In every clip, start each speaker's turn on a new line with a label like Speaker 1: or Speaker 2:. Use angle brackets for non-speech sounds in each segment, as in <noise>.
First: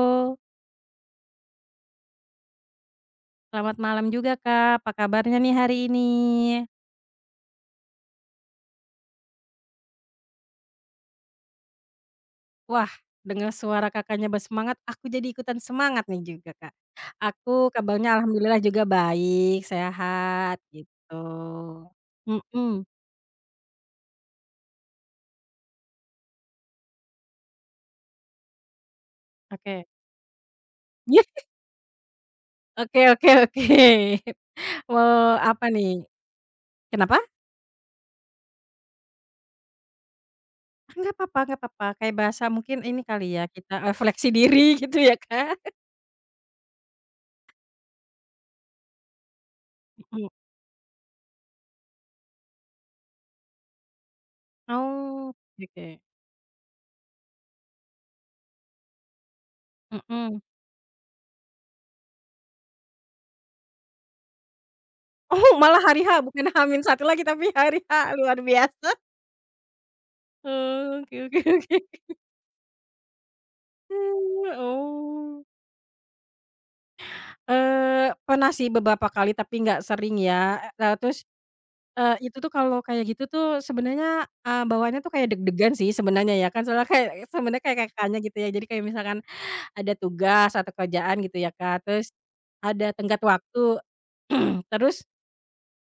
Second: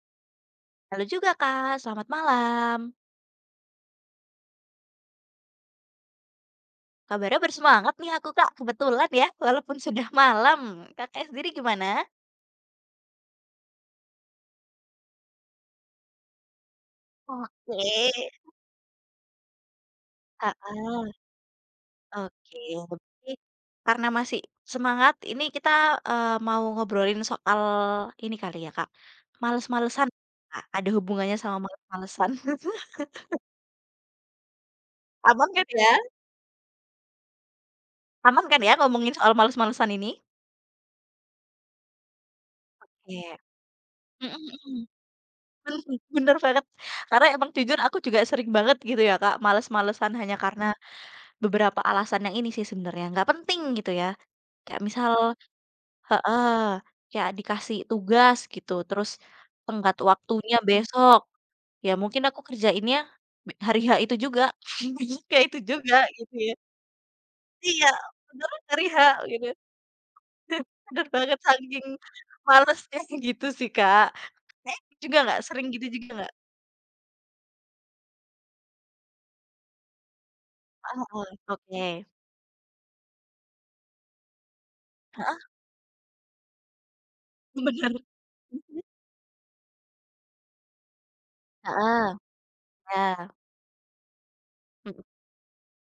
Speaker 1: Halo,
Speaker 2: Halo juga Kak, selamat malam.
Speaker 1: selamat malam juga Kak, apa kabarnya nih hari ini?
Speaker 2: Kabarnya bersemangat nih aku Kak, kebetulan ya, walaupun sudah <laughs> malam. Kakak sendiri gimana?
Speaker 1: Wah, dengar suara Kakaknya bersemangat, aku jadi ikutan semangat nih juga Kak. Aku
Speaker 2: Oke,
Speaker 1: kabarnya alhamdulillah juga baik, sehat, gitu.
Speaker 2: heeh, oke.
Speaker 1: Mhm,
Speaker 2: Berarti karena masih semangat, ini kita, mau ngobrolin soal ini kali ya Kak,
Speaker 1: oke.
Speaker 2: males-malesan, Kak, ada
Speaker 1: Yah,
Speaker 2: hubungannya sama males-malesan. <laughs>
Speaker 1: oke oke oke. Mau
Speaker 2: Aman
Speaker 1: apa
Speaker 2: kan ya?
Speaker 1: nih? Kenapa?
Speaker 2: Aman kan ya ngomongin soal males-malesan ini?
Speaker 1: Enggak apa-apa, kayak bahasa mungkin ini
Speaker 2: Iya.
Speaker 1: kali ya, kita refleksi
Speaker 2: Mhm mhm.
Speaker 1: diri <laughs> gitu ya Kak.
Speaker 2: Bener bener banget. Karena emang jujur aku juga sering banget gitu ya, Kak, males-malesan
Speaker 1: Mhm,
Speaker 2: hanya karena beberapa alasan yang ini sih sebenarnya, nggak penting gitu ya. Kayak misal
Speaker 1: oh, oke.
Speaker 2: heeh, kayak dikasih tugas gitu, terus tenggat
Speaker 1: Mhm.
Speaker 2: waktunya besok, ya mungkin aku kerjainnya hari H itu juga, <laughs> kayak
Speaker 1: Oh,
Speaker 2: itu
Speaker 1: malah
Speaker 2: juga
Speaker 1: hari H
Speaker 2: gitu
Speaker 1: bukan
Speaker 2: ya.
Speaker 1: h satu lagi tapi hari
Speaker 2: Iya,
Speaker 1: H, luar
Speaker 2: bener hari
Speaker 1: biasa.
Speaker 2: H gitu. <laughs> Bener
Speaker 1: Oke
Speaker 2: banget
Speaker 1: oke <laughs>
Speaker 2: saking
Speaker 1: oke.
Speaker 2: malesnya <laughs> gitu sih, Kak. Kayak juga nggak,
Speaker 1: Oh.
Speaker 2: sering gitu juga nggak?
Speaker 1: Pernah sih beberapa kali tapi nggak sering ya,
Speaker 2: Heeh,
Speaker 1: terus,
Speaker 2: oke.
Speaker 1: itu tuh kalau kayak gitu tuh sebenarnya, bawaannya tuh kayak
Speaker 2: Heeh,
Speaker 1: deg-degan sih sebenarnya ya kan, soalnya kayak sebenarnya kayak
Speaker 2: bener.
Speaker 1: Kakaknya gitu ya, jadi
Speaker 2: Mhm,
Speaker 1: kayak misalkan ada tugas atau kerjaan gitu ya, Kak, terus
Speaker 2: heeh,
Speaker 1: ada tenggat
Speaker 2: iya,
Speaker 1: waktu, <clears throat>
Speaker 2: mhm,
Speaker 1: terus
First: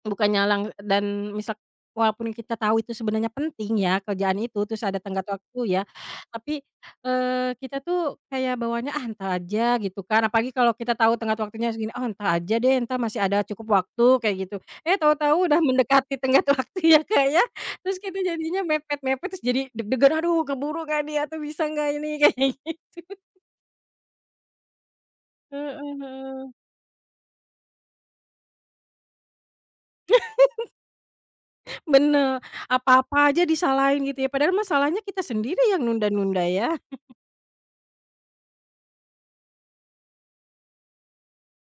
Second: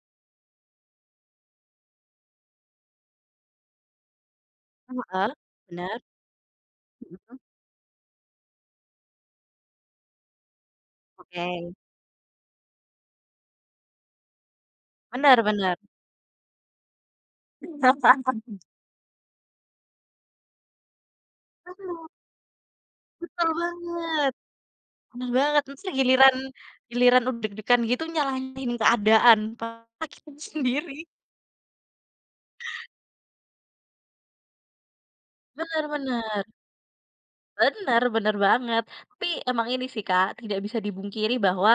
Speaker 1: Bukannya lang dan misal walaupun kita tahu itu sebenarnya penting ya kerjaan itu, terus ada tenggat
Speaker 2: heeh,
Speaker 1: waktu ya,
Speaker 2: bener,
Speaker 1: tapi,
Speaker 2: mhm,
Speaker 1: kita tuh kayak bawaannya, "Ah, entar aja," gitu kan. Apalagi kalau kita tahu tenggat
Speaker 2: oke,
Speaker 1: waktunya segini, "Oh, entar aja deh, entar masih ada cukup waktu," kayak gitu. Eh,
Speaker 2: bener
Speaker 1: tahu-tahu udah
Speaker 2: bener.
Speaker 1: mendekati tenggat <laughs> waktu ya, Kak, ya,
Speaker 2: Bener,
Speaker 1: terus kita jadinya mepet-mepet, terus jadi deg-degan, "Aduh, keburu nggak nih atau bisa nggak ini?"
Speaker 2: <laughs>
Speaker 1: <laughs> Kayak gitu.
Speaker 2: betul banget bener banget,
Speaker 1: Heeh
Speaker 2: entar giliran
Speaker 1: heeh.
Speaker 2: giliran udah deg-degan gitu nyalahin keadaan, padahal <laughs> kita sendiri
Speaker 1: Bener, apa-apa aja disalahin gitu ya, padahal mah salahnya kita sendiri yang
Speaker 2: bener
Speaker 1: nunda-nunda
Speaker 2: bener.
Speaker 1: ya.
Speaker 2: Bener bener banget. Tapi emang ini sih, Kak, tidak bisa dibungkiri bahwa,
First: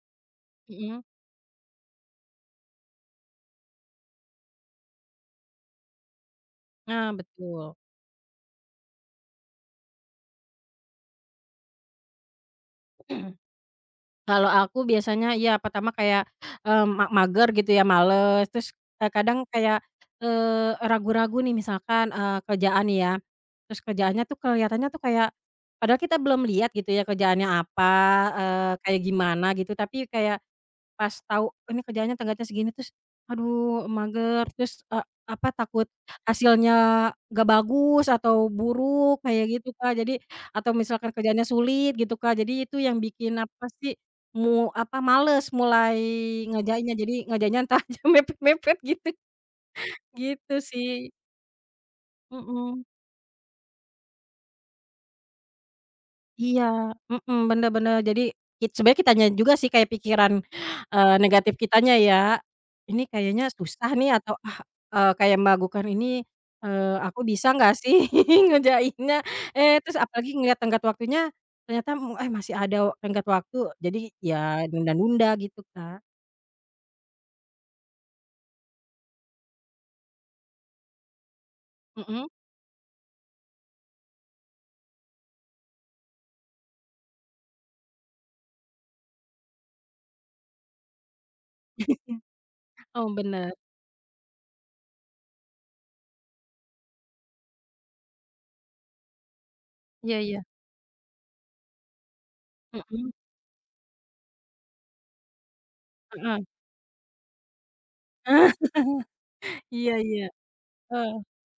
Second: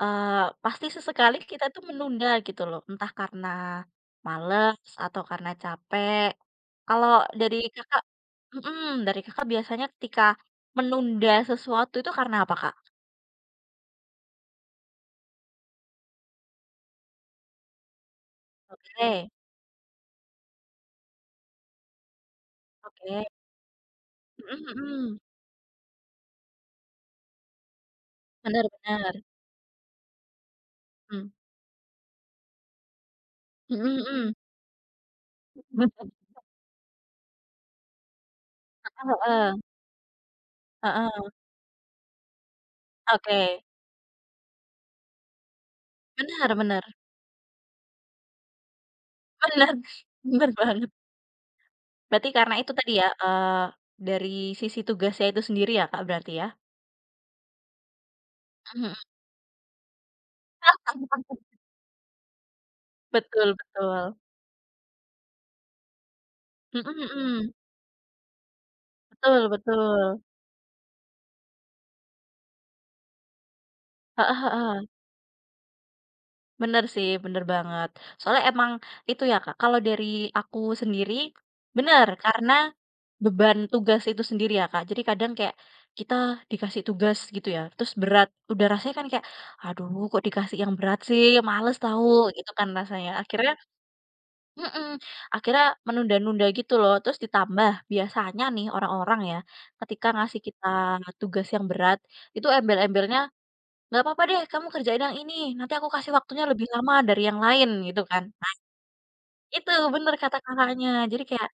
Speaker 2: eee, pasti
Speaker 1: Mhm.
Speaker 2: sesekali kita tuh menunda gitu loh, entah karena males atau karena capek. Kalau
Speaker 1: Nah,
Speaker 2: dari
Speaker 1: betul.
Speaker 2: Kakak mhm, dari Kakak biasanya ketika menunda sesuatu itu karena apa, Kak?
Speaker 1: <clears throat> Kalau aku biasanya ya pertama kayak, eee, ma mager gitu ya, males, terus,
Speaker 2: Oke
Speaker 1: kadang kayak, ragu-ragu nih misalkan, kerjaan nih ya,
Speaker 2: oke.
Speaker 1: terus kerjaannya tuh
Speaker 2: Mhm
Speaker 1: kelihatannya tuh
Speaker 2: mhm.
Speaker 1: kayak padahal kita belum lihat gitu ya kerjaannya apa,
Speaker 2: Bener
Speaker 1: kayak
Speaker 2: bener.
Speaker 1: gimana gitu, tapi kayak pas
Speaker 2: Mmm.
Speaker 1: tahu ini kerjaannya tenggatnya segini terus, aduh
Speaker 2: Mhm mhm.
Speaker 1: mager terus, apa, takut
Speaker 2: Heeh
Speaker 1: hasilnya nggak bagus atau buruk
Speaker 2: <laughs>
Speaker 1: kayak
Speaker 2: heeh.
Speaker 1: gitu, Kak. Jadi atau misalkan
Speaker 2: Heeh.
Speaker 1: kerjaannya sulit gitu, Kak. Jadi itu yang bikin apa
Speaker 2: Oke.
Speaker 1: sih, apa, males mulai
Speaker 2: Benar benar
Speaker 1: ngerjainnya. Jadi ngerjainnya entar aja <laughs> mepet-mepet gitu,
Speaker 2: benar <laughs> benar
Speaker 1: gitu
Speaker 2: banget.
Speaker 1: sih.
Speaker 2: Berarti karena itu
Speaker 1: Mhm.
Speaker 2: tadi ya, dari sisi tugasnya itu sendiri ya, Kak, berarti ya?
Speaker 1: Iya, mhm, bener bener. Jadi
Speaker 2: Mhm.
Speaker 1: sebenarnya kitanya juga sih kayak pikiran, negatif
Speaker 2: <laughs>
Speaker 1: kitanya ya, "Ini kayaknya
Speaker 2: Betul
Speaker 1: susah nih,"
Speaker 2: betul.
Speaker 1: atau, "Ah," kayak meragukan, "Ini,
Speaker 2: Mhm
Speaker 1: aku bisa
Speaker 2: mhm.
Speaker 1: nggak sih <laughs> ngerjainnya?"
Speaker 2: Betul
Speaker 1: Eh,
Speaker 2: betul.
Speaker 1: terus apalagi ngelihat tenggat waktunya, ternyata, masih ada tenggat waktu, jadi
Speaker 2: Heeh
Speaker 1: ya
Speaker 2: heeh.
Speaker 1: nunda-nunda gitu, Kak.
Speaker 2: Bener sih, bener banget. Soalnya emang itu ya, Kak, kalau dari aku sendiri, bener,
Speaker 1: Mhm.
Speaker 2: karena beban tugas itu sendiri ya, Kak. Jadi kadang kayak kita dikasih tugas gitu ya, terus berat, udah rasanya kan kayak, "Aduh kok dikasih yang berat sih, males tahu," gitu kan
Speaker 1: Oh,
Speaker 2: rasanya.
Speaker 1: bener.
Speaker 2: Akhirnya mhm, akhirnya menunda-nunda gitu loh. Terus ditambah biasanya nih orang-orang ya, ketika
Speaker 1: Iya
Speaker 2: ngasih
Speaker 1: iya.
Speaker 2: kita tugas yang berat, itu
Speaker 1: Mhm,
Speaker 2: embel-embelnya, "Nggak apa-apa deh kamu kerjain yang ini, nanti aku kasih waktunya
Speaker 1: heeh.
Speaker 2: lebih lama dari yang lain," gitu kan. Nah
Speaker 1: <laughs>
Speaker 2: itu,
Speaker 1: Iya
Speaker 2: bener
Speaker 1: iya,
Speaker 2: kata Kakaknya.
Speaker 1: heeh.
Speaker 2: Jadi kayak,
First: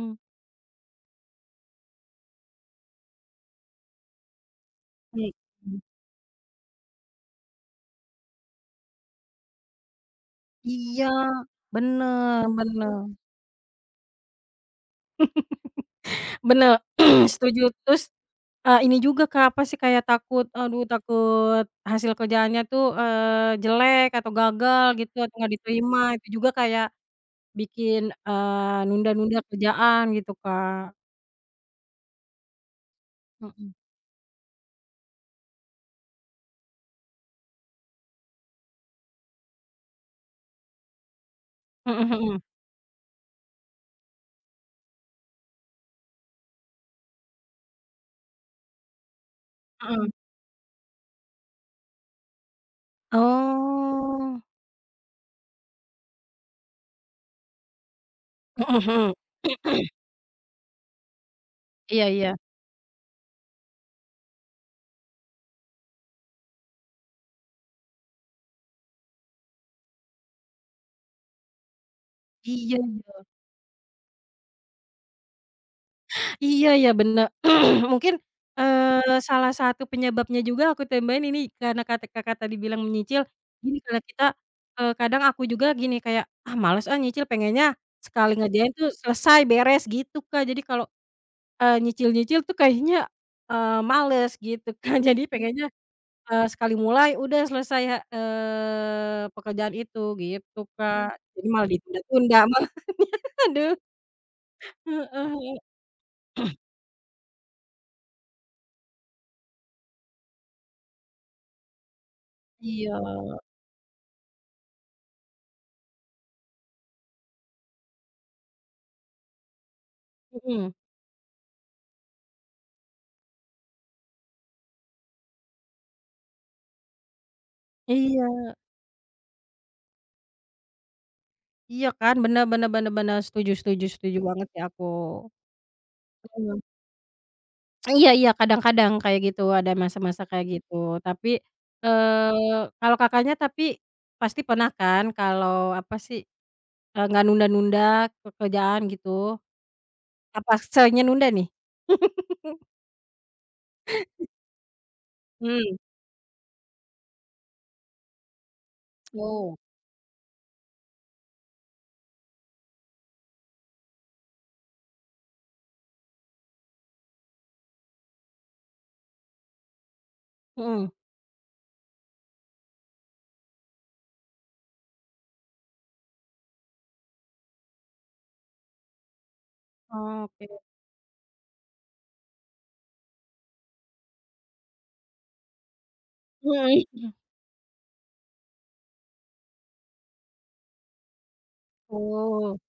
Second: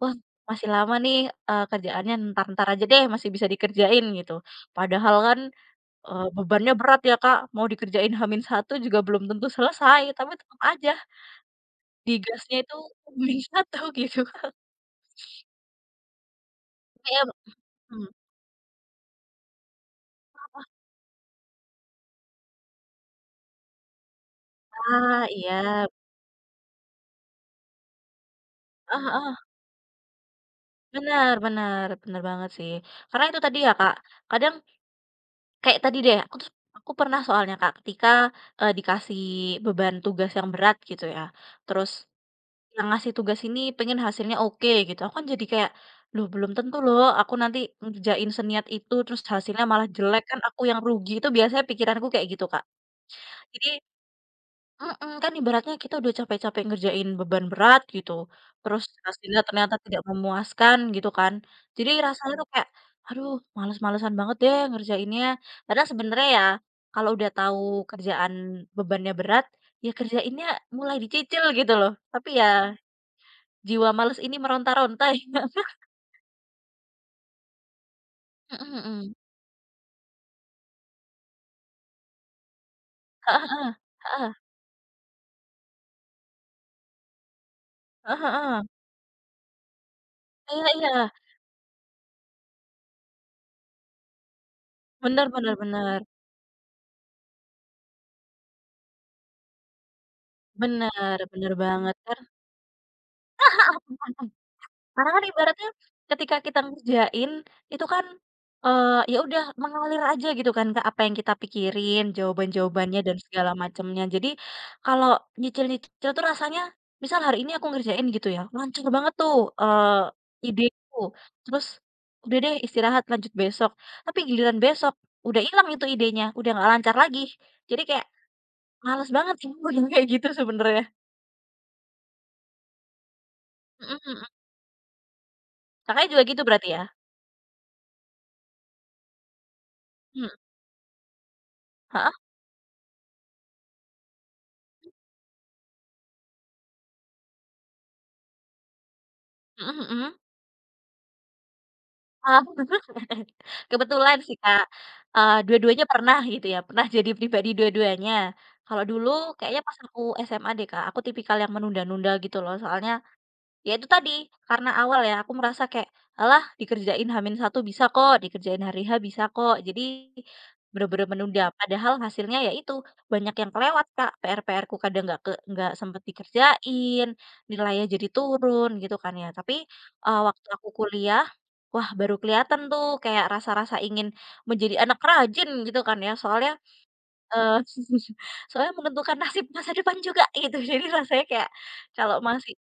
Speaker 2: wah masih lama nih, kerjaannya ntar-ntar aja deh, masih bisa dikerjain gitu. Padahal kan,
Speaker 1: mhm.
Speaker 2: bebannya berat ya Kak, mau dikerjain Hamin satu juga belum tentu selesai, tapi tetap aja
Speaker 1: Iya, bener
Speaker 2: digasnya itu
Speaker 1: bener.
Speaker 2: <laughs> h satu gitu.
Speaker 1: Bener, <clears throat> setuju.
Speaker 2: Mmm,
Speaker 1: Terus, ini juga Kak, apa sih, kayak takut, aduh takut hasil kerjaannya tuh, jelek atau gagal gitu
Speaker 2: ah,
Speaker 1: atau nggak
Speaker 2: iya,
Speaker 1: diterima, itu juga kayak bikin,
Speaker 2: heeh heeh,
Speaker 1: nunda-nunda kerjaan gitu Kak.
Speaker 2: bener bener, bener banget sih. Karena itu tadi ya,
Speaker 1: Mhm.
Speaker 2: Kak, kadang kayak tadi deh, aku pernah soalnya, Kak, ketika, dikasih beban tugas yang berat gitu ya, terus
Speaker 1: Mhm mhm,
Speaker 2: yang ngasih tugas ini pengen hasilnya oke gitu, aku kan jadi kayak, "Loh, belum tentu loh aku nanti ngerjain seniat itu, terus hasilnya malah
Speaker 1: mhm.
Speaker 2: jelek, kan aku yang rugi." Itu biasanya pikiranku kayak gitu, Kak. Jadi
Speaker 1: Oh.
Speaker 2: mhm, kan ibaratnya kita udah capek-capek ngerjain beban berat gitu,
Speaker 1: Mhm
Speaker 2: terus
Speaker 1: mhm.
Speaker 2: hasilnya ternyata
Speaker 1: <clears throat>
Speaker 2: tidak memuaskan gitu kan. Jadi
Speaker 1: Iya
Speaker 2: rasanya
Speaker 1: iya.
Speaker 2: tuh kayak, "Aduh males-malesan banget deh ngerjainnya." Padahal sebenarnya ya, kalau udah tahu kerjaan bebannya berat, ya kerjainnya mulai dicicil gitu loh. Tapi ya
Speaker 1: Iya.
Speaker 2: jiwa males ini meronta-ronta <laughs> ya.
Speaker 1: Iya ya bener. <clears throat> Mungkin,
Speaker 2: Mhm mhm.
Speaker 1: salah satu penyebabnya juga aku tambahin ini karena kata Kakak tadi bilang menyicil,
Speaker 2: Heeh heeh.
Speaker 1: gini kalau kita,
Speaker 2: Heeh.
Speaker 1: kadang aku juga gini kayak, "Ah males ah nyicil," pengennya
Speaker 2: Heeh
Speaker 1: sekali
Speaker 2: heeh.
Speaker 1: ngerjain tuh selesai beres gitu, Kak. Jadi
Speaker 2: Iya
Speaker 1: kalau,
Speaker 2: iya.
Speaker 1: nyicil-nyicil tuh kayaknya, males gitu kan. <laughs> Jadi
Speaker 2: Bener bener
Speaker 1: pengennya,
Speaker 2: bener.
Speaker 1: sekali mulai udah selesai, pekerjaan itu gitu, Kak.
Speaker 2: Bener
Speaker 1: Jadi
Speaker 2: bener
Speaker 1: malah
Speaker 2: banget.
Speaker 1: ditunda-tunda malahan. <laughs> Aduh,
Speaker 2: Karena
Speaker 1: heeh
Speaker 2: Karena kan
Speaker 1: heeh.
Speaker 2: ibaratnya ketika kita ngerjain, itu kan, ya udah mengalir aja gitu kan Kak, apa yang kita pikirin,
Speaker 1: Iya,
Speaker 2: jawaban-jawabannya dan segala macamnya. Jadi kalau nyicil-nyicil tuh rasanya, misal hari ini aku ngerjain gitu ya, lancar banget tuh,
Speaker 1: mhm,
Speaker 2: ideku, terus udah deh istirahat lanjut besok. Tapi giliran besok, udah hilang itu idenya, udah nggak lancar lagi. Jadi kayak
Speaker 1: iya.
Speaker 2: males banget sih, <laughs> aku yang kayak gitu sebenarnya.
Speaker 1: Iya kan, bener bener bener bener, setuju setuju
Speaker 2: Mhm
Speaker 1: setuju
Speaker 2: mhm.
Speaker 1: banget sih aku.
Speaker 2: Kakaknya juga gitu
Speaker 1: Mhm.
Speaker 2: berarti ya?
Speaker 1: Iya iya, kadang-kadang kayak gitu, ada masa-masa
Speaker 2: Mhm.
Speaker 1: kayak gitu. Tapi,
Speaker 2: Heeh,
Speaker 1: kalau Kakaknya tapi pasti pernah kan kalau apa sih, nggak nunda-nunda pekerjaan gitu?
Speaker 2: mhm mhm.
Speaker 1: Apa seringnya nunda nih?
Speaker 2: Ah, <laughs> kebetulan sih, Kak,
Speaker 1: Mmm,
Speaker 2: dua-duanya pernah gitu ya, pernah jadi pribadi dua-duanya. Kalau dulu
Speaker 1: oh,
Speaker 2: kayaknya pas aku SMA deh, Kak, aku tipikal yang menunda-nunda gitu loh, soalnya ya itu tadi, karena awal ya aku merasa kayak, "Alah dikerjain hamin satu bisa kok, dikerjain hari H bisa kok." Jadi
Speaker 1: mhm,
Speaker 2: bener-bener menunda, padahal hasilnya ya itu, banyak yang kelewat, Kak. PR-PR-ku kadang nggak sempet dikerjain, nilainya jadi turun gitu kan ya. Tapi,
Speaker 1: oke,
Speaker 2: waktu aku kuliah, wah baru kelihatan tuh kayak rasa-rasa ingin menjadi anak rajin gitu kan ya, soalnya,
Speaker 1: mhm mhm,
Speaker 2: eee, <laughs> soalnya menentukan nasib masa depan juga gitu. <laughs> Jadi rasanya kayak kalau masih
Speaker 1: oh,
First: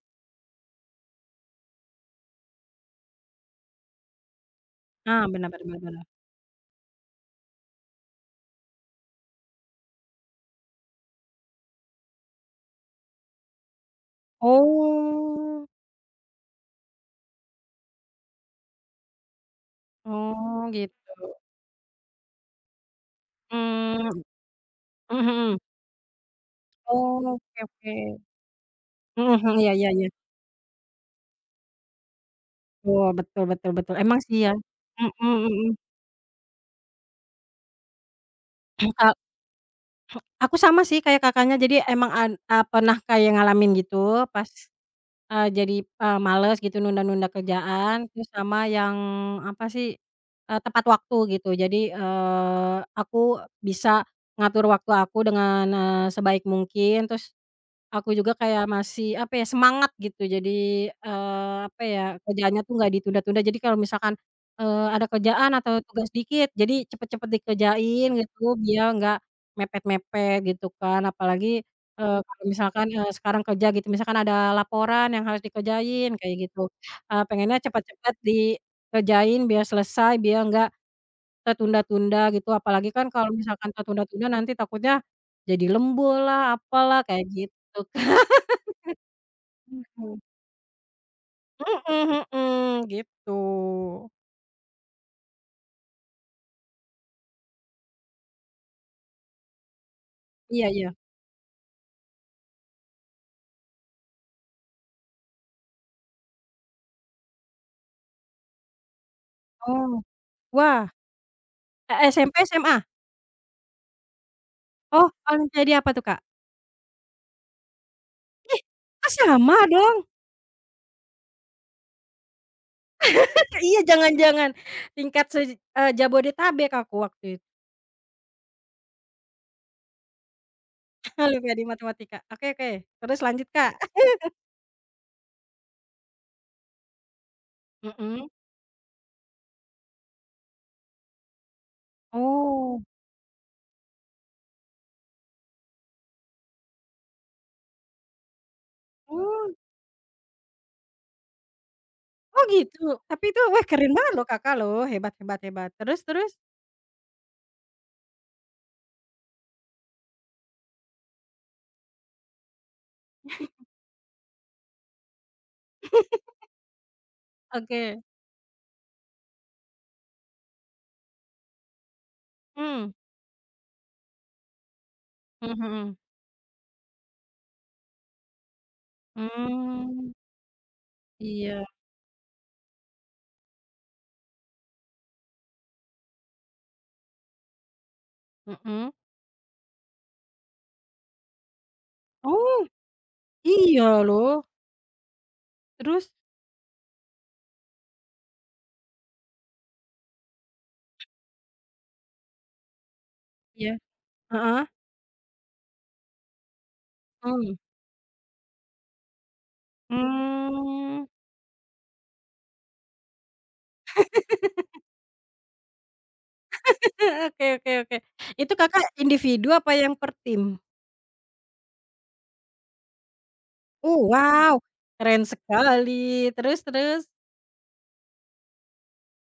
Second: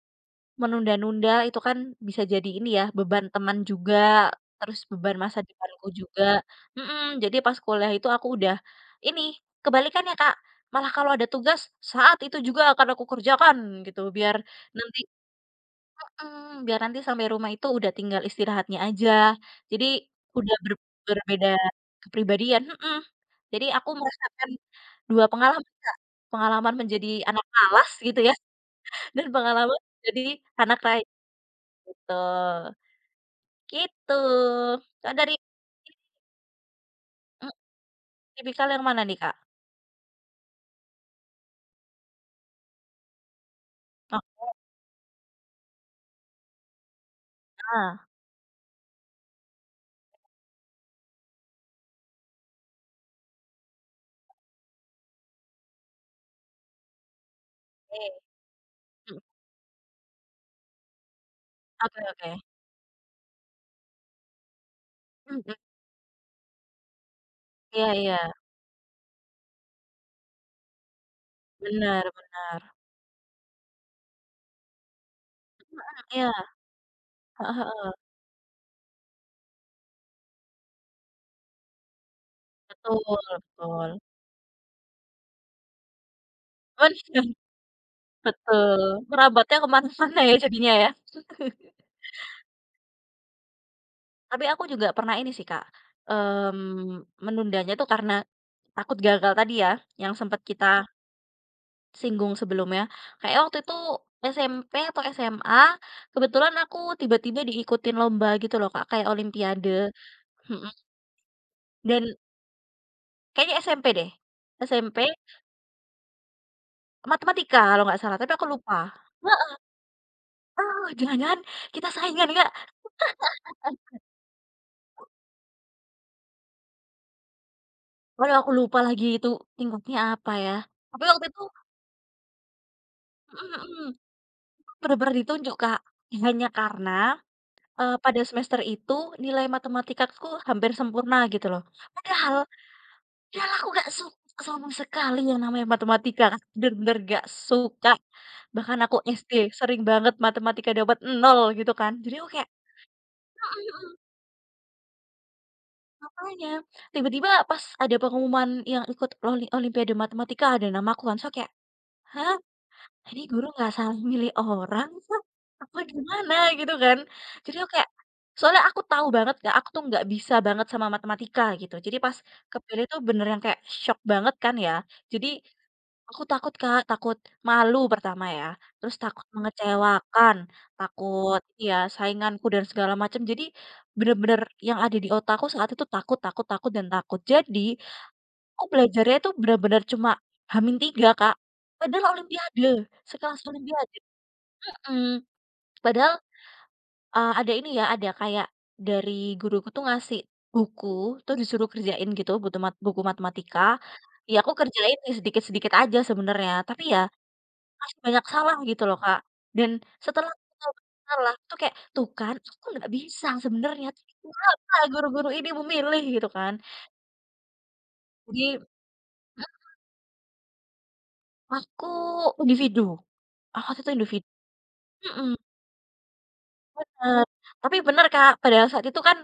Speaker 2: menunda-nunda itu kan bisa jadi ini ya, beban teman juga, terus beban
Speaker 1: ah,
Speaker 2: masa
Speaker 1: bener bener bener
Speaker 2: depanku
Speaker 1: bener.
Speaker 2: juga mhm, jadi pas kuliah itu aku udah ini, kebalikannya, Kak, malah kalau ada tugas saat itu juga akan aku kerjakan gitu, biar nanti
Speaker 1: Oh,
Speaker 2: mhm, biar nanti sampai rumah itu udah tinggal istirahatnya aja. Jadi udah
Speaker 1: oh gitu,
Speaker 2: berbeda kepribadian mhm, jadi aku
Speaker 1: mmm,
Speaker 2: merasakan
Speaker 1: mhm
Speaker 2: 2
Speaker 1: mhm,
Speaker 2: pengalaman, Kak, pengalaman menjadi anak
Speaker 1: oke
Speaker 2: malas
Speaker 1: oke.
Speaker 2: gitu ya, <laughs> dan
Speaker 1: Mhm mhm, iya
Speaker 2: pengalaman
Speaker 1: iya iya.
Speaker 2: jadi anak rajin. Betul,
Speaker 1: Betul betul betul betul,
Speaker 2: gitu.
Speaker 1: emang sih ya. Mhm
Speaker 2: Kak dari
Speaker 1: mhm.
Speaker 2: mmm, tipikal yang mana
Speaker 1: Ka
Speaker 2: nih, Kak?
Speaker 1: aku sama sih kayak Kakaknya, jadi emang pernah kayak ngalamin gitu
Speaker 2: Oh,
Speaker 1: pas, jadi, males gitu nunda-nunda
Speaker 2: heeh,
Speaker 1: kerjaan, terus sama yang apa sih, tepat waktu gitu. Jadi, aku bisa ngatur waktu aku dengan, sebaik mungkin, terus aku
Speaker 2: oke.
Speaker 1: juga kayak masih,
Speaker 2: Mhm,
Speaker 1: apa ya, semangat gitu. Jadi, apa
Speaker 2: oke
Speaker 1: ya,
Speaker 2: oke.
Speaker 1: kerjaannya tuh nggak ditunda-tunda. Jadi kalau misalkan, ada kerjaan
Speaker 2: Mhm,
Speaker 1: atau tugas dikit, jadi cepet-cepet
Speaker 2: iya
Speaker 1: dikerjain
Speaker 2: iya,
Speaker 1: gitu, biar nggak mepet-mepet gitu kan. Apalagi,
Speaker 2: benar
Speaker 1: kalau
Speaker 2: benar.
Speaker 1: misalkan, sekarang kerja gitu, misalkan ada laporan yang harus
Speaker 2: Mhm,
Speaker 1: dikerjain
Speaker 2: iya,
Speaker 1: kayak gitu,
Speaker 2: heeh
Speaker 1: pengennya
Speaker 2: heeh,
Speaker 1: cepet-cepet dikerjain biar selesai, biar nggak tertunda-tunda gitu. Apalagi
Speaker 2: betul
Speaker 1: kan kalau misalkan
Speaker 2: betul.
Speaker 1: tertunda-tunda nanti takutnya jadi lembur lah,
Speaker 2: Bener,
Speaker 1: apalah, kayak
Speaker 2: <laughs>
Speaker 1: gitu.
Speaker 2: betul. Merabatnya ke
Speaker 1: Mhm.
Speaker 2: mana-mana ya jadinya ya. <laughs>
Speaker 1: Mhm mhm, gitu.
Speaker 2: Tapi aku juga pernah ini sih, Kak, mmm, menundanya tuh karena takut gagal tadi ya, yang sempet kita
Speaker 1: Iya iya.
Speaker 2: singgung sebelumnya, kayak waktu itu SMP atau SMA, kebetulan aku tiba-tiba diikutin lomba gitu loh Kak, kayak olimpiade,
Speaker 1: Oh,
Speaker 2: mhm,
Speaker 1: wah,
Speaker 2: dan
Speaker 1: SMP, SMA?
Speaker 2: kayaknya SMP deh, SMP
Speaker 1: Oh, olimpiade apa tuh, Kak?
Speaker 2: matematika kalau nggak salah, tapi aku
Speaker 1: Ih,
Speaker 2: lupa.
Speaker 1: kok sama dong?
Speaker 2: Heeh, jangan-jangan kita saingan nggak
Speaker 1: <laughs> Iya,
Speaker 2: eh,
Speaker 1: jangan-jangan tingkat Jabodetabek aku waktu itu,
Speaker 2: waduh aku lupa lagi itu tingkatnya apa ya, tapi waktu
Speaker 1: <laughs>
Speaker 2: itu
Speaker 1: olimpiade matematika. Oke oke, terus
Speaker 2: mhm
Speaker 1: lanjut, Kak.
Speaker 2: mhm, bener-bener ditunjuk Kak, hanya karena, pada
Speaker 1: Mhm.
Speaker 2: semester itu nilai matematikaku hampir sempurna gitu loh. Padahal
Speaker 1: Oh,
Speaker 2: iyalah aku gak suka sama sekali yang namanya matematika, Kak, bener-bener gak suka. Bahkan aku SD
Speaker 1: oh
Speaker 2: sering banget matematika dapat nol gitu kan. Jadi aku
Speaker 1: oh
Speaker 2: kayak
Speaker 1: gitu? Tapi itu wah
Speaker 2: mhm mhm,
Speaker 1: keren banget loh Kakak loh, hebat hebat hebat. Terus terus?
Speaker 2: makanya tiba-tiba pas ada pengumuman yang ikut olimpiade matematika ada nama aku kan, so kayak, "Hah? Ini guru nggak salah milih orang kah? Apa gimana?" Gitu kan. Jadi aku kayak
Speaker 1: Oke,
Speaker 2: soalnya aku tahu banget gak aku tuh nggak bisa banget sama matematika gitu. Jadi pas kepilih
Speaker 1: mmm.
Speaker 2: tuh bener yang kayak shock banget kan ya. Jadi
Speaker 1: Mhm mhm.
Speaker 2: aku takut, Kak, takut malu pertama ya, terus takut
Speaker 1: Mmm,
Speaker 2: mengecewakan, takut ini
Speaker 1: iya.
Speaker 2: ya, sainganku dan segala macam. Jadi bener-bener yang ada di otakku saat itu takut takut takut dan takut. Jadi aku
Speaker 1: Mhm.
Speaker 2: belajarnya itu bener-bener cuma hamin tiga Kak, padahal
Speaker 1: Oh.
Speaker 2: olimpiade, sekelas olimpiade
Speaker 1: Iya loh,
Speaker 2: mhm,
Speaker 1: terus?
Speaker 2: padahal, ada ini ya, ada kayak dari guruku tuh ngasih buku, tuh disuruh kerjain gitu butu mat buku matematika,
Speaker 1: Iya.
Speaker 2: ya aku
Speaker 1: Heeh,
Speaker 2: kerjain sedikit-sedikit aja sebenarnya, tapi ya
Speaker 1: mmm.
Speaker 2: masih banyak salah gitu loh, Kak. Dan setelah aku tahu
Speaker 1: Mmm.
Speaker 2: salah, itu kayak, "Tuh kan, aku nggak bisa sebenarnya, tapi kenapa guru-guru ini memilih?" Gitu kan.
Speaker 1: <laughs> Oke oke oke. Itu
Speaker 2: Jadi
Speaker 1: Kakak individu apa yang per tim?
Speaker 2: aku individu, aku waktu itu
Speaker 1: Oh
Speaker 2: individu
Speaker 1: wow, keren
Speaker 2: mhm,
Speaker 1: sekali, terus terus?
Speaker 2: bener. Tapi bener, Kak, pada saat itu kan,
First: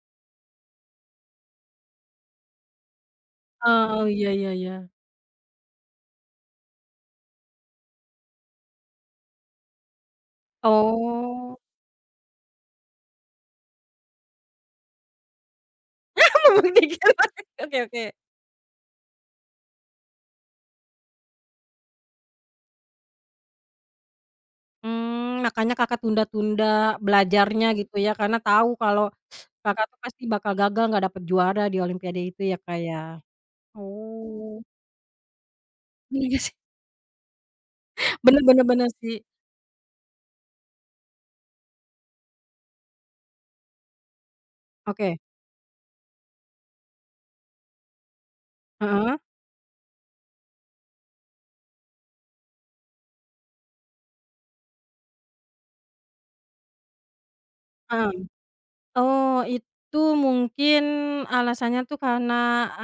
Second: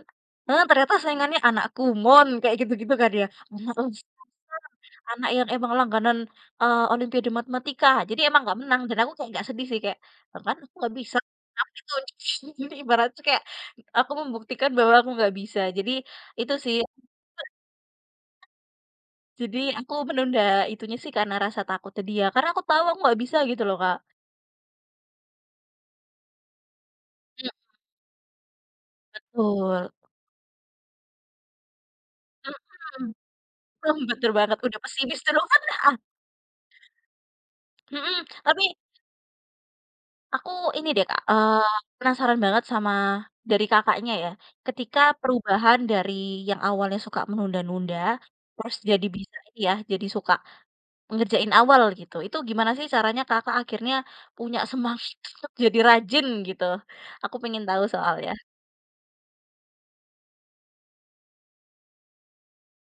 Speaker 2: ternyata saingannya anak Kumon, kayak gitu-gitu kan ya, anak
Speaker 1: Oh,
Speaker 2: Lestar.
Speaker 1: iya iya iya.
Speaker 2: Anak yang emang langganan, olimpiade matematika, jadi emang nggak menang dan aku kayak nggak sedih sih kayak, "Lah kan aku nggak bisa,
Speaker 1: Oh.
Speaker 2: kenapa itu?" <laughs> Jadi ibaratnya kayak aku membuktikan bahwa aku nggak bisa. Jadi
Speaker 1: <laughs>
Speaker 2: itu sih,
Speaker 1: Membuktikan lagi, oke oke.
Speaker 2: jadi aku menunda itunya sih karena rasa takut tadi ya, karena aku tahu aku nggak bisa gitu loh, Kak.
Speaker 1: Mmm, makanya Kakak tunda-tunda
Speaker 2: Iya
Speaker 1: belajarnya gitu ya, karena tahu kalau Kakak
Speaker 2: betul.
Speaker 1: tuh pasti bakal gagal nggak dapet juara di olimpiade itu ya, Kak, ya?
Speaker 2: Mhm, mmm, <laughs> betul
Speaker 1: Oh,
Speaker 2: banget, udah pesimis duluan, heeh,
Speaker 1: iya sih,
Speaker 2: mhm,
Speaker 1: bener
Speaker 2: <laughs>
Speaker 1: bener
Speaker 2: tapi
Speaker 1: bener sih.
Speaker 2: aku ini deh Kak, penasaran banget sama dari Kakaknya ya, ketika
Speaker 1: Oke,
Speaker 2: perubahan dari yang awalnya suka menunda-nunda, terus jadi
Speaker 1: heeh?
Speaker 2: bisa ini ya, jadi suka ngerjain awal gitu. Itu gimana sih caranya Kakak akhirnya punya semangat <laughs> untuk jadi rajin gitu? Aku pengen tahu
Speaker 1: Heeh.
Speaker 2: soalnya.
Speaker 1: Oh, itu mungkin alasannya tuh karena,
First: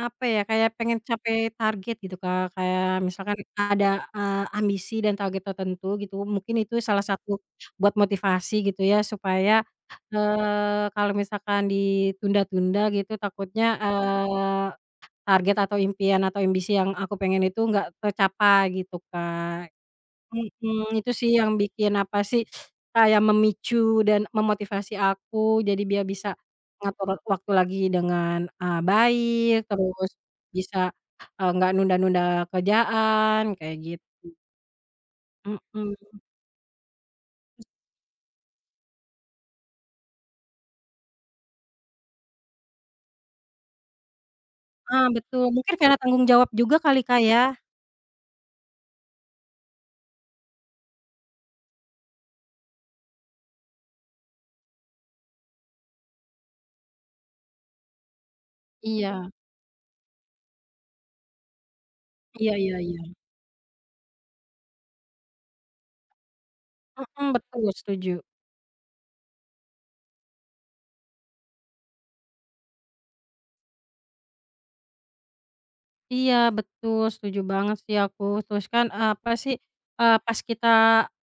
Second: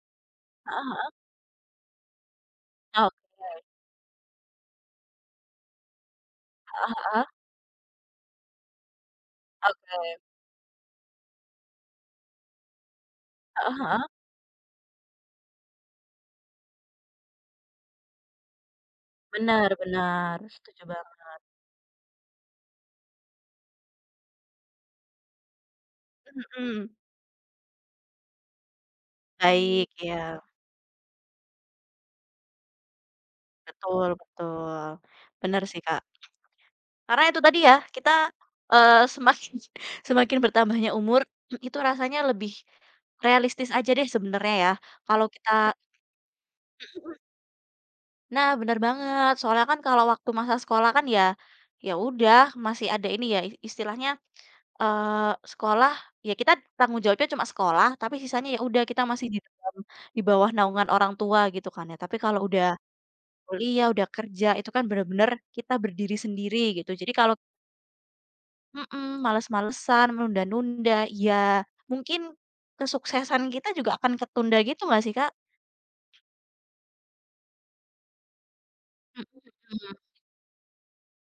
Speaker 1: apa ya, kayak
Speaker 2: Heeh
Speaker 1: pengen
Speaker 2: heeh.
Speaker 1: capai target gitu, Kak. Kayak misalkan
Speaker 2: Oke.
Speaker 1: ada, ambisi dan target tertentu gitu, mungkin itu
Speaker 2: Heeh
Speaker 1: salah
Speaker 2: heeh.
Speaker 1: satu buat motivasi gitu ya, supaya,
Speaker 2: Oke.
Speaker 1: kalau misalkan ditunda-tunda gitu
Speaker 2: Heeh
Speaker 1: takutnya,
Speaker 2: heeh.
Speaker 1: target atau impian atau ambisi yang aku pengen itu nggak tercapai gitu, Kak.
Speaker 2: Bener bener, setuju
Speaker 1: Mhm, itu
Speaker 2: banget.
Speaker 1: sih yang bikin apa sih, kayak memicu dan memotivasi aku jadi biar bisa
Speaker 2: Mmm,
Speaker 1: ngatur waktu lagi dengan, baik,
Speaker 2: baik,
Speaker 1: terus
Speaker 2: iya.
Speaker 1: bisa, nggak nunda-nunda kerjaan kayak
Speaker 2: Betul betul. Bener sih
Speaker 1: mhm,
Speaker 2: Kak. Karena itu tadi ya, kita, semakin <laughs> semakin bertambahnya umur, <clears throat> itu rasanya lebih realistis aja deh sebenarnya ya.
Speaker 1: ah,
Speaker 2: Kalau
Speaker 1: betul mungkin
Speaker 2: kita
Speaker 1: karena tanggung jawab juga kali,
Speaker 2: <clears throat>
Speaker 1: Kak, ya?
Speaker 2: nah bener banget, soalnya kan kalau waktu masa sekolah kan ya, ya udah masih ada ini ya, istilahnya, sekolah ya kita tanggung jawabnya cuma sekolah, tapi sisanya ya udah kita masih
Speaker 1: Iya
Speaker 2: di dalam di bawah naungan orang tua gitu kan ya. Tapi kalau
Speaker 1: iya
Speaker 2: udah
Speaker 1: iya iya,
Speaker 2: kuliah, udah kerja, itu kan bener-bener kita berdiri sendiri gitu. Jadi
Speaker 1: mhm,
Speaker 2: kalau
Speaker 1: betul setuju.
Speaker 2: mhm, males-malesan, menunda-nunda, ya mungkin kesuksesan kita juga akan ketunda gitu nggak sih, Kak?
Speaker 1: Iya betul, setuju banget sih aku. Terus kan,
Speaker 2: Mhm
Speaker 1: apa sih,
Speaker 2: mhm.
Speaker 1: pas kita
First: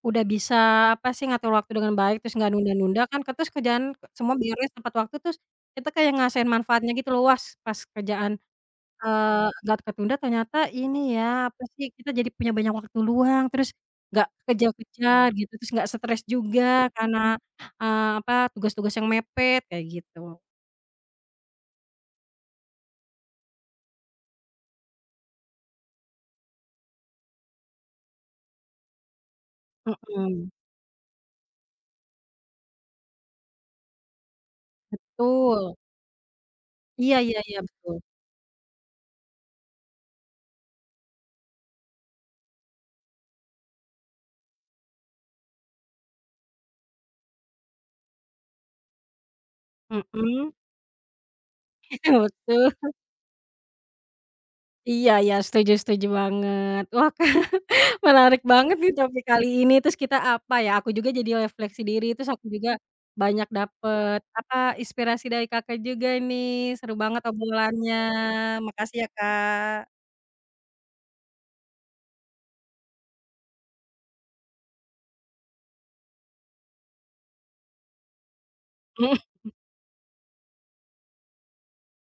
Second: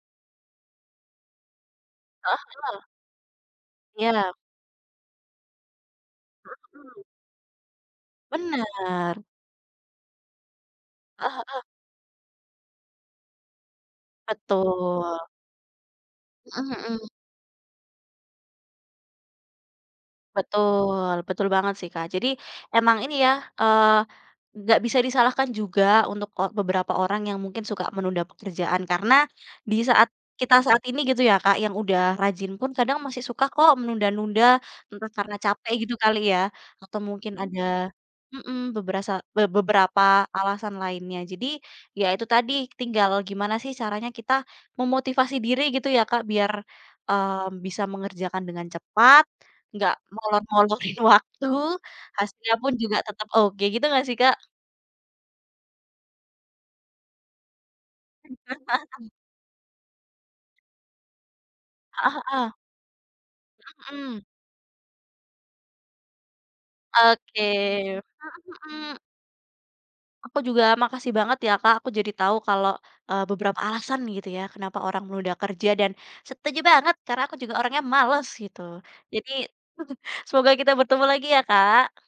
Speaker 1: udah bisa, apa sih, ngatur waktu dengan baik, terus
Speaker 2: Heeh
Speaker 1: nggak
Speaker 2: heeh,
Speaker 1: nunda-nunda kan terus kerjaan
Speaker 2: iya,
Speaker 1: semua beres tepat waktu, terus kita kayak ngerasain manfaatnya
Speaker 2: mhm,
Speaker 1: gitu loh, wah pas kerjaan,
Speaker 2: bener,
Speaker 1: nggak ketunda ternyata ini
Speaker 2: heeh
Speaker 1: ya, apa
Speaker 2: heeh,
Speaker 1: sih, kita jadi punya banyak waktu luang, terus nggak
Speaker 2: betul,
Speaker 1: kejar-kejar gitu, terus nggak stres
Speaker 2: mhm
Speaker 1: juga
Speaker 2: mhm.
Speaker 1: karena, apa, tugas-tugas yang mepet kayak gitu.
Speaker 2: Betul, betul banget sih, Kak. Jadi emang ini ya, eee, nggak bisa disalahkan juga untuk beberapa orang yang mungkin suka menunda pekerjaan karena di saat
Speaker 1: Mhm,
Speaker 2: kita saat ini gitu ya, Kak, yang udah rajin pun kadang masih suka kok menunda-nunda, entah karena capek
Speaker 1: betul.
Speaker 2: gitu kali ya, atau
Speaker 1: Iya
Speaker 2: mungkin
Speaker 1: iya iya,
Speaker 2: ada
Speaker 1: betul.
Speaker 2: beberapa beberapa alasan lainnya. Jadi ya itu tadi, tinggal gimana sih caranya kita memotivasi diri gitu ya, Kak, biar, bisa mengerjakan dengan cepat, nggak
Speaker 1: Mhm.
Speaker 2: molor-molorin <laughs> waktu,
Speaker 1: <laughs>
Speaker 2: hasilnya
Speaker 1: Betul.
Speaker 2: pun juga tetap oke gitu nggak sih, Kak?
Speaker 1: Iya iya, setuju setuju banget. Wah, <laughs> menarik banget nih topik kali ini, terus kita apa ya, aku juga jadi refleksi diri,
Speaker 2: Heeh
Speaker 1: terus aku
Speaker 2: heeh.
Speaker 1: juga banyak dapet,
Speaker 2: Mhm.
Speaker 1: apa, inspirasi dari Kakak juga nih. Seru banget
Speaker 2: Oke.
Speaker 1: obrolannya.
Speaker 2: Mhm
Speaker 1: Makasih
Speaker 2: mhm.
Speaker 1: ya, Kak.
Speaker 2: Aku juga makasih banget ya, Kak, aku jadi tahu kalau, beberapa alasan gitu ya kenapa orang menunda kerja dan setuju banget karena aku juga orangnya males gitu. Jadi <laughs> semoga kita bertemu lagi ya, Kak.